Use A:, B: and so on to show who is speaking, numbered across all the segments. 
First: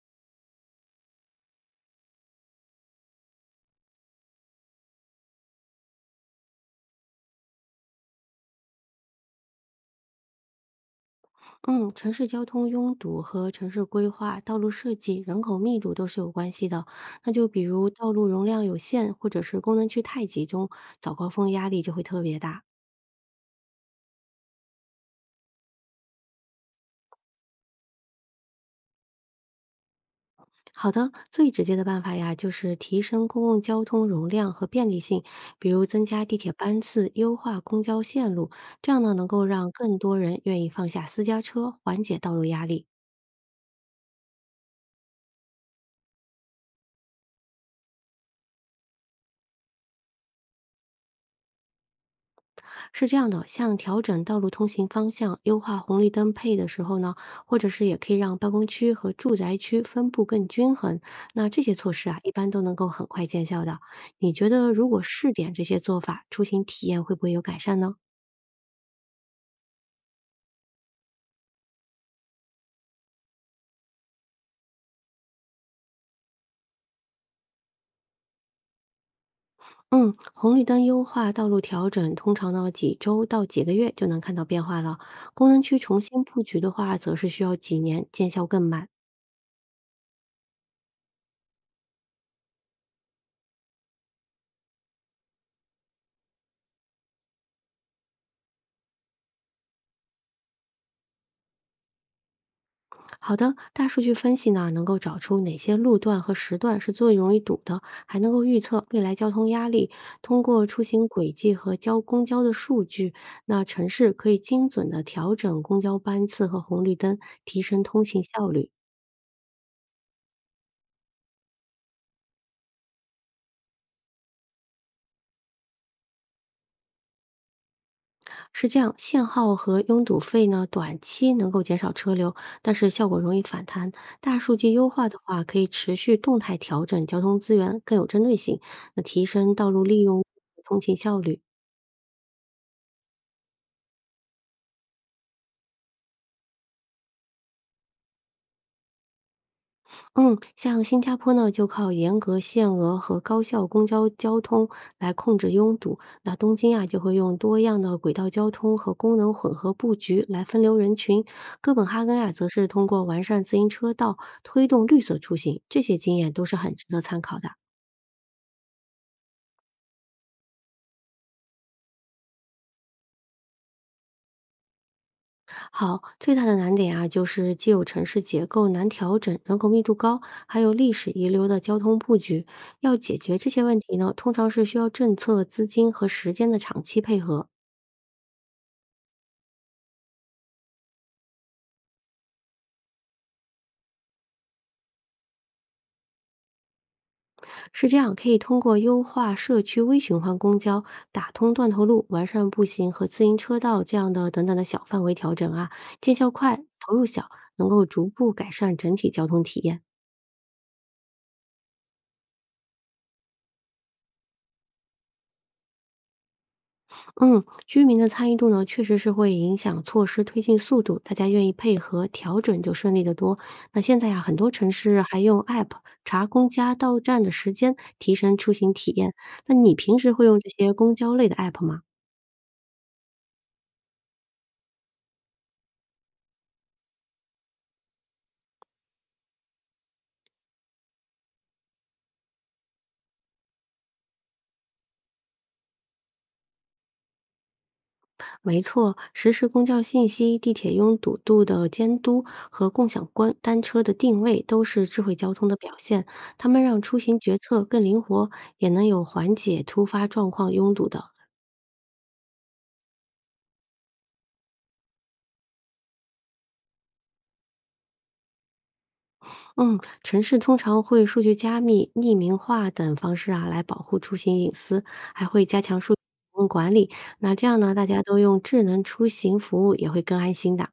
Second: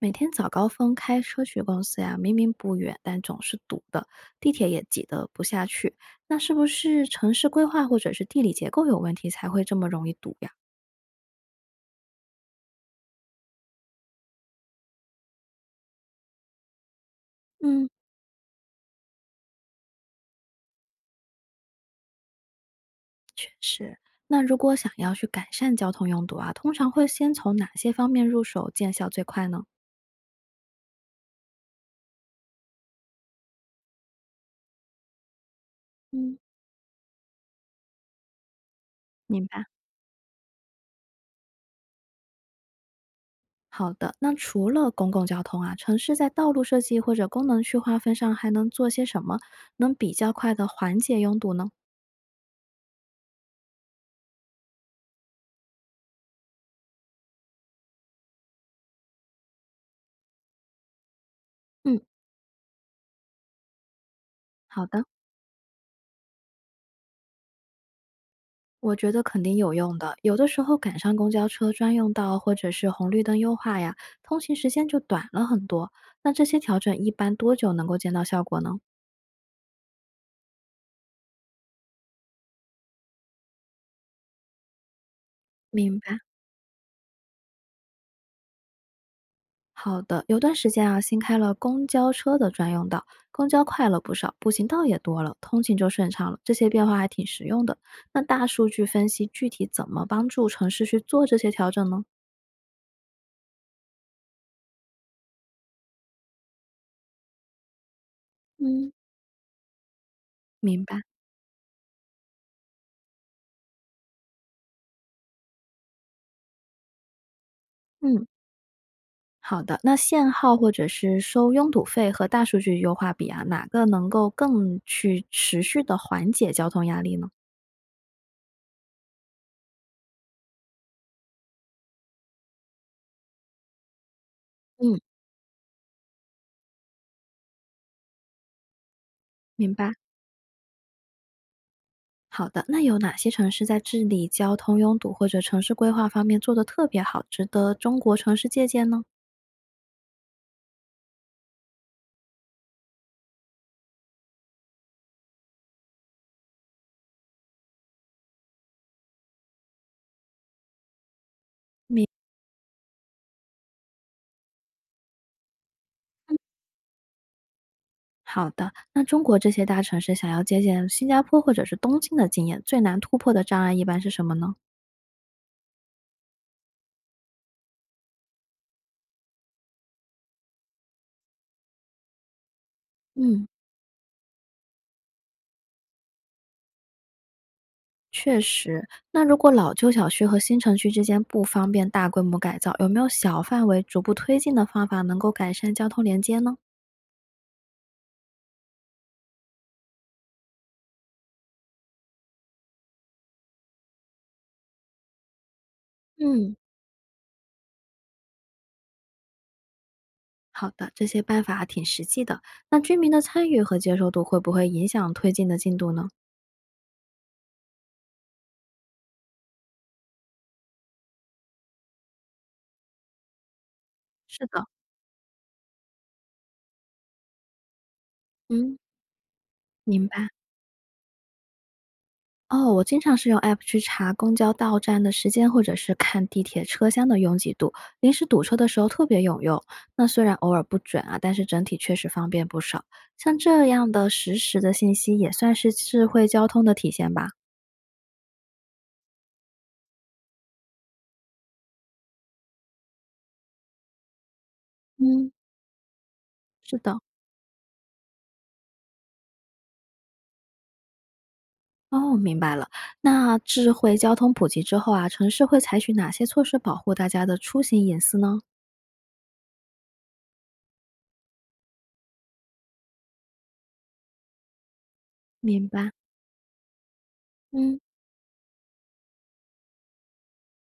A: 每天早高峰开车去公司呀，明明不远，但总是堵的，地铁也挤得不下去。那是不是城市规划或者是地理结构有问题，才会这么容易堵呀？
B: 嗯，城市交通拥堵和城市规划、道路设计、人口密度都是有关系的。那就比
A: 嗯，
B: 如道路容量有限，或者是功能区太集中，早高峰压力就会特别大。
A: 确实，那如果想要去改善交通拥堵啊，通常会先从哪些方面入手见效最快呢？
B: 好的，最直接的办法呀，就是提升公共交通容量和便利性，比如增加
A: 嗯
B: 地铁班次、优化公交线路，这样呢能够
A: 明白。
B: 让更多人愿意放下私家车，缓解道路压力。
A: 好的，那除了公共交通啊，城市在道路设计或者功能区划分上还能做些什么，能比较快的缓解拥堵呢？
B: 是这样的，像调整道路通行方向、优化红绿灯配的时候呢，或者是也可以让办公区和住宅区分布更均衡。那这些措
A: 嗯，
B: 施啊，一般都能够很快见效的。你觉得
A: 好
B: 如果
A: 的。
B: 试点这些做法，出行体验会不会有改善呢？
A: 我觉得肯定有用的。有的时候赶上公交车专用道或者是红绿灯优化呀，通行时间就短了很多。那这些调整一般多久能够见到效果呢？
B: 嗯，红绿灯优化、道路调整，通常呢几周到几个月就能看到变化了。功能区
A: 明
B: 重
A: 白。
B: 新布局的话，则是需要几年，见效更慢。
A: 好的，有段时间啊，新开了公交车的专用道，公交快了不少，步行道也多了，通行就顺畅了。这些变化还挺实用的。那大数据分析具体怎么帮助城市去做这些调整呢？
B: 好的，大数据分析呢，能够找出哪些路段和时段是最容易堵的，还能够预测
A: 嗯，
B: 未来交通压力。通过出
A: 明白。
B: 行轨迹和交公交的数据，那城市可以精准的调整公交班次和红绿灯，提升通行
A: 嗯。
B: 效率。
A: 好的，那限号或者是收拥堵费和大数据优化比啊，哪个能够更去持续的缓解交通压力呢？
B: 是这样，限号和拥堵费呢，短期能够减少车流，但是效果容易反弹。大数据优
A: 嗯，
B: 化的话，可以持续动态调整交通资源，更有针对性，那提升道
A: 明
B: 路
A: 白。
B: 利用、通勤效率。
A: 好的，那有哪些城市在治理交通拥堵或者城市规划方面做得特别好，值得中国城市借鉴呢？
B: 嗯，像新加坡呢，就靠严格限额和高效公交交通来控制拥堵。那东京啊，就会用多样的轨道交通和功能混合布局来分流人群。哥本哈根啊，则是通过完善自行车道，推动绿色出行。这些经验都是很值得参考的。
A: 好的，那中国这些大城市想要借鉴新加坡或者是东京的经验，最难突破的障碍一般是什么呢？
B: 好，最大的难点啊，就是既有城市结构难调整，人口密度高，还有历史遗留的交通布局。要解决
A: 嗯，
B: 这些问题呢，通常是需要政策、资金和时间的长期配合。
A: 确实，那如果老旧小区和新城区之间不方便大规模改造，有没有小范围逐步推进的方法能够改善交通连接呢？
B: 是这样，可以通过优化社区微循环公交、打通断头路、完善步行和自行车道这样的等等的小范围调整啊，见效
A: 嗯，
B: 快，投入小，能够逐步改善整体交通体验。
A: 好的，这些办法还挺实际的。那居民的参与和接受度会不会影响推进的进度呢？
B: 嗯，居民的参与度呢，确实是会影响措施推进速度，大家愿意配合调整就顺利得多。那现在呀、很
A: 是
B: 多
A: 的，
B: 城市还用 App 查公家到站的时间，提升出行
A: 嗯，
B: 体验。那你平
A: 明
B: 时会
A: 白。
B: 用这些公交类的 App 吗？
A: 哦，我经常是用 App 去查公交到站的时间，或者是看地铁车厢的拥挤度，临时堵车的时候特别有用。那虽然偶尔不准啊，但是整体确实方便不少。像这样的实时的信息，也算是智慧交通的体现吧？
B: 没错，实时公交信息、地铁拥堵度的监督和共享关单车的定位都是智慧
A: 嗯，
B: 交通的表现。它们
A: 是
B: 让
A: 的。
B: 出行决策更灵活，也能有缓解突发状况拥堵的。
A: 哦，明白了。那智慧交通普及之后啊，城市会采取哪些措施保护大家的出行隐私呢？
B: 嗯，城市通常会数据加密、匿名化等方式啊来保护出行隐私，还会加
A: 明
B: 强
A: 白。
B: 数据管理。那这样呢，
A: 嗯。
B: 大家都用智能出行服务也会更安心的。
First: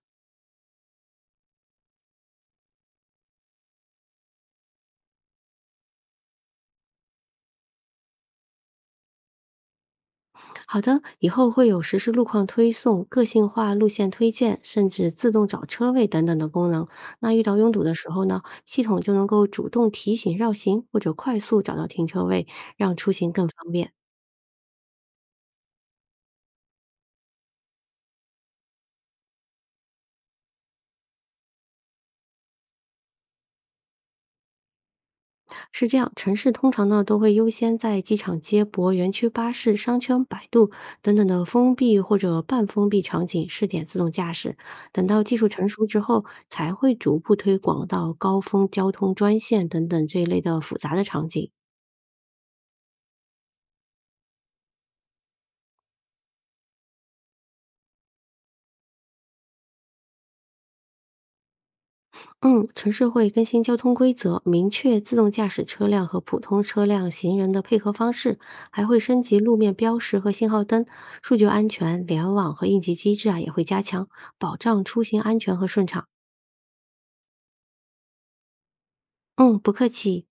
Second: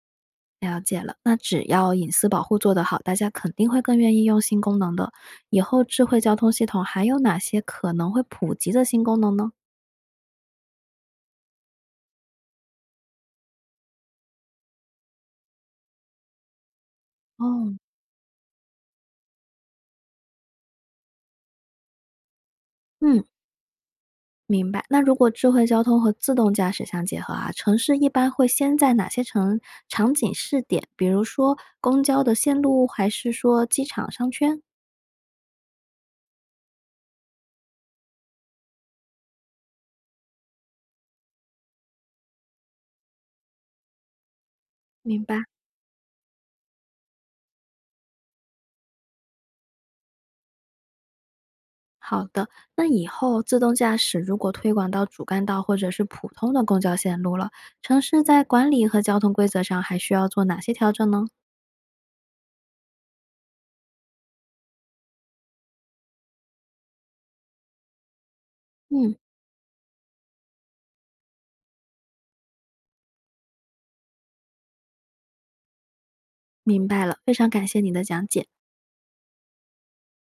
A: 了解了，那只要隐私保护做得好，大家肯定会更愿意用新功能的。以后智慧交通系统还有哪些可能会普及的新功能呢？
B: 好的，以后会有实时路况推送、个性化路线推荐，甚至自动找车位等等的功能。那遇到拥
A: 哦，
B: 堵的时候呢，系统就能够主动提醒绕行或者快速找到停车位，让出
A: 嗯，
B: 行更方便。
A: 明白。那如果智慧交通和自动驾驶相结合啊，城市一般会先在哪些城场景试点？比如说公交的线路，还是说机场商圈？
B: 是这样，城市通常呢都会优先在机场接驳、园区巴士、商圈百度等等的封闭或者半封闭场景试点自动驾驶，等
A: 明
B: 到技
A: 白。
B: 术成熟之后，才会逐步推广到高峰交通专线等等这一类的复杂的场景。
A: 好的，那以后自动驾驶如果推广到主干道或者是普通的公交线路了，城市在管理和交通规则上还需要做哪些调整呢？
B: 嗯，城市会更新交通规则，明确自动驾驶车辆和普通车辆、行人的配合方式，还会
A: 嗯，
B: 升级路面标识和信号灯。数据安全、联网和应急机制啊也会加强，保障出行安全和顺畅。
A: 明白了，非常感谢你的讲解。
B: 嗯，不客气。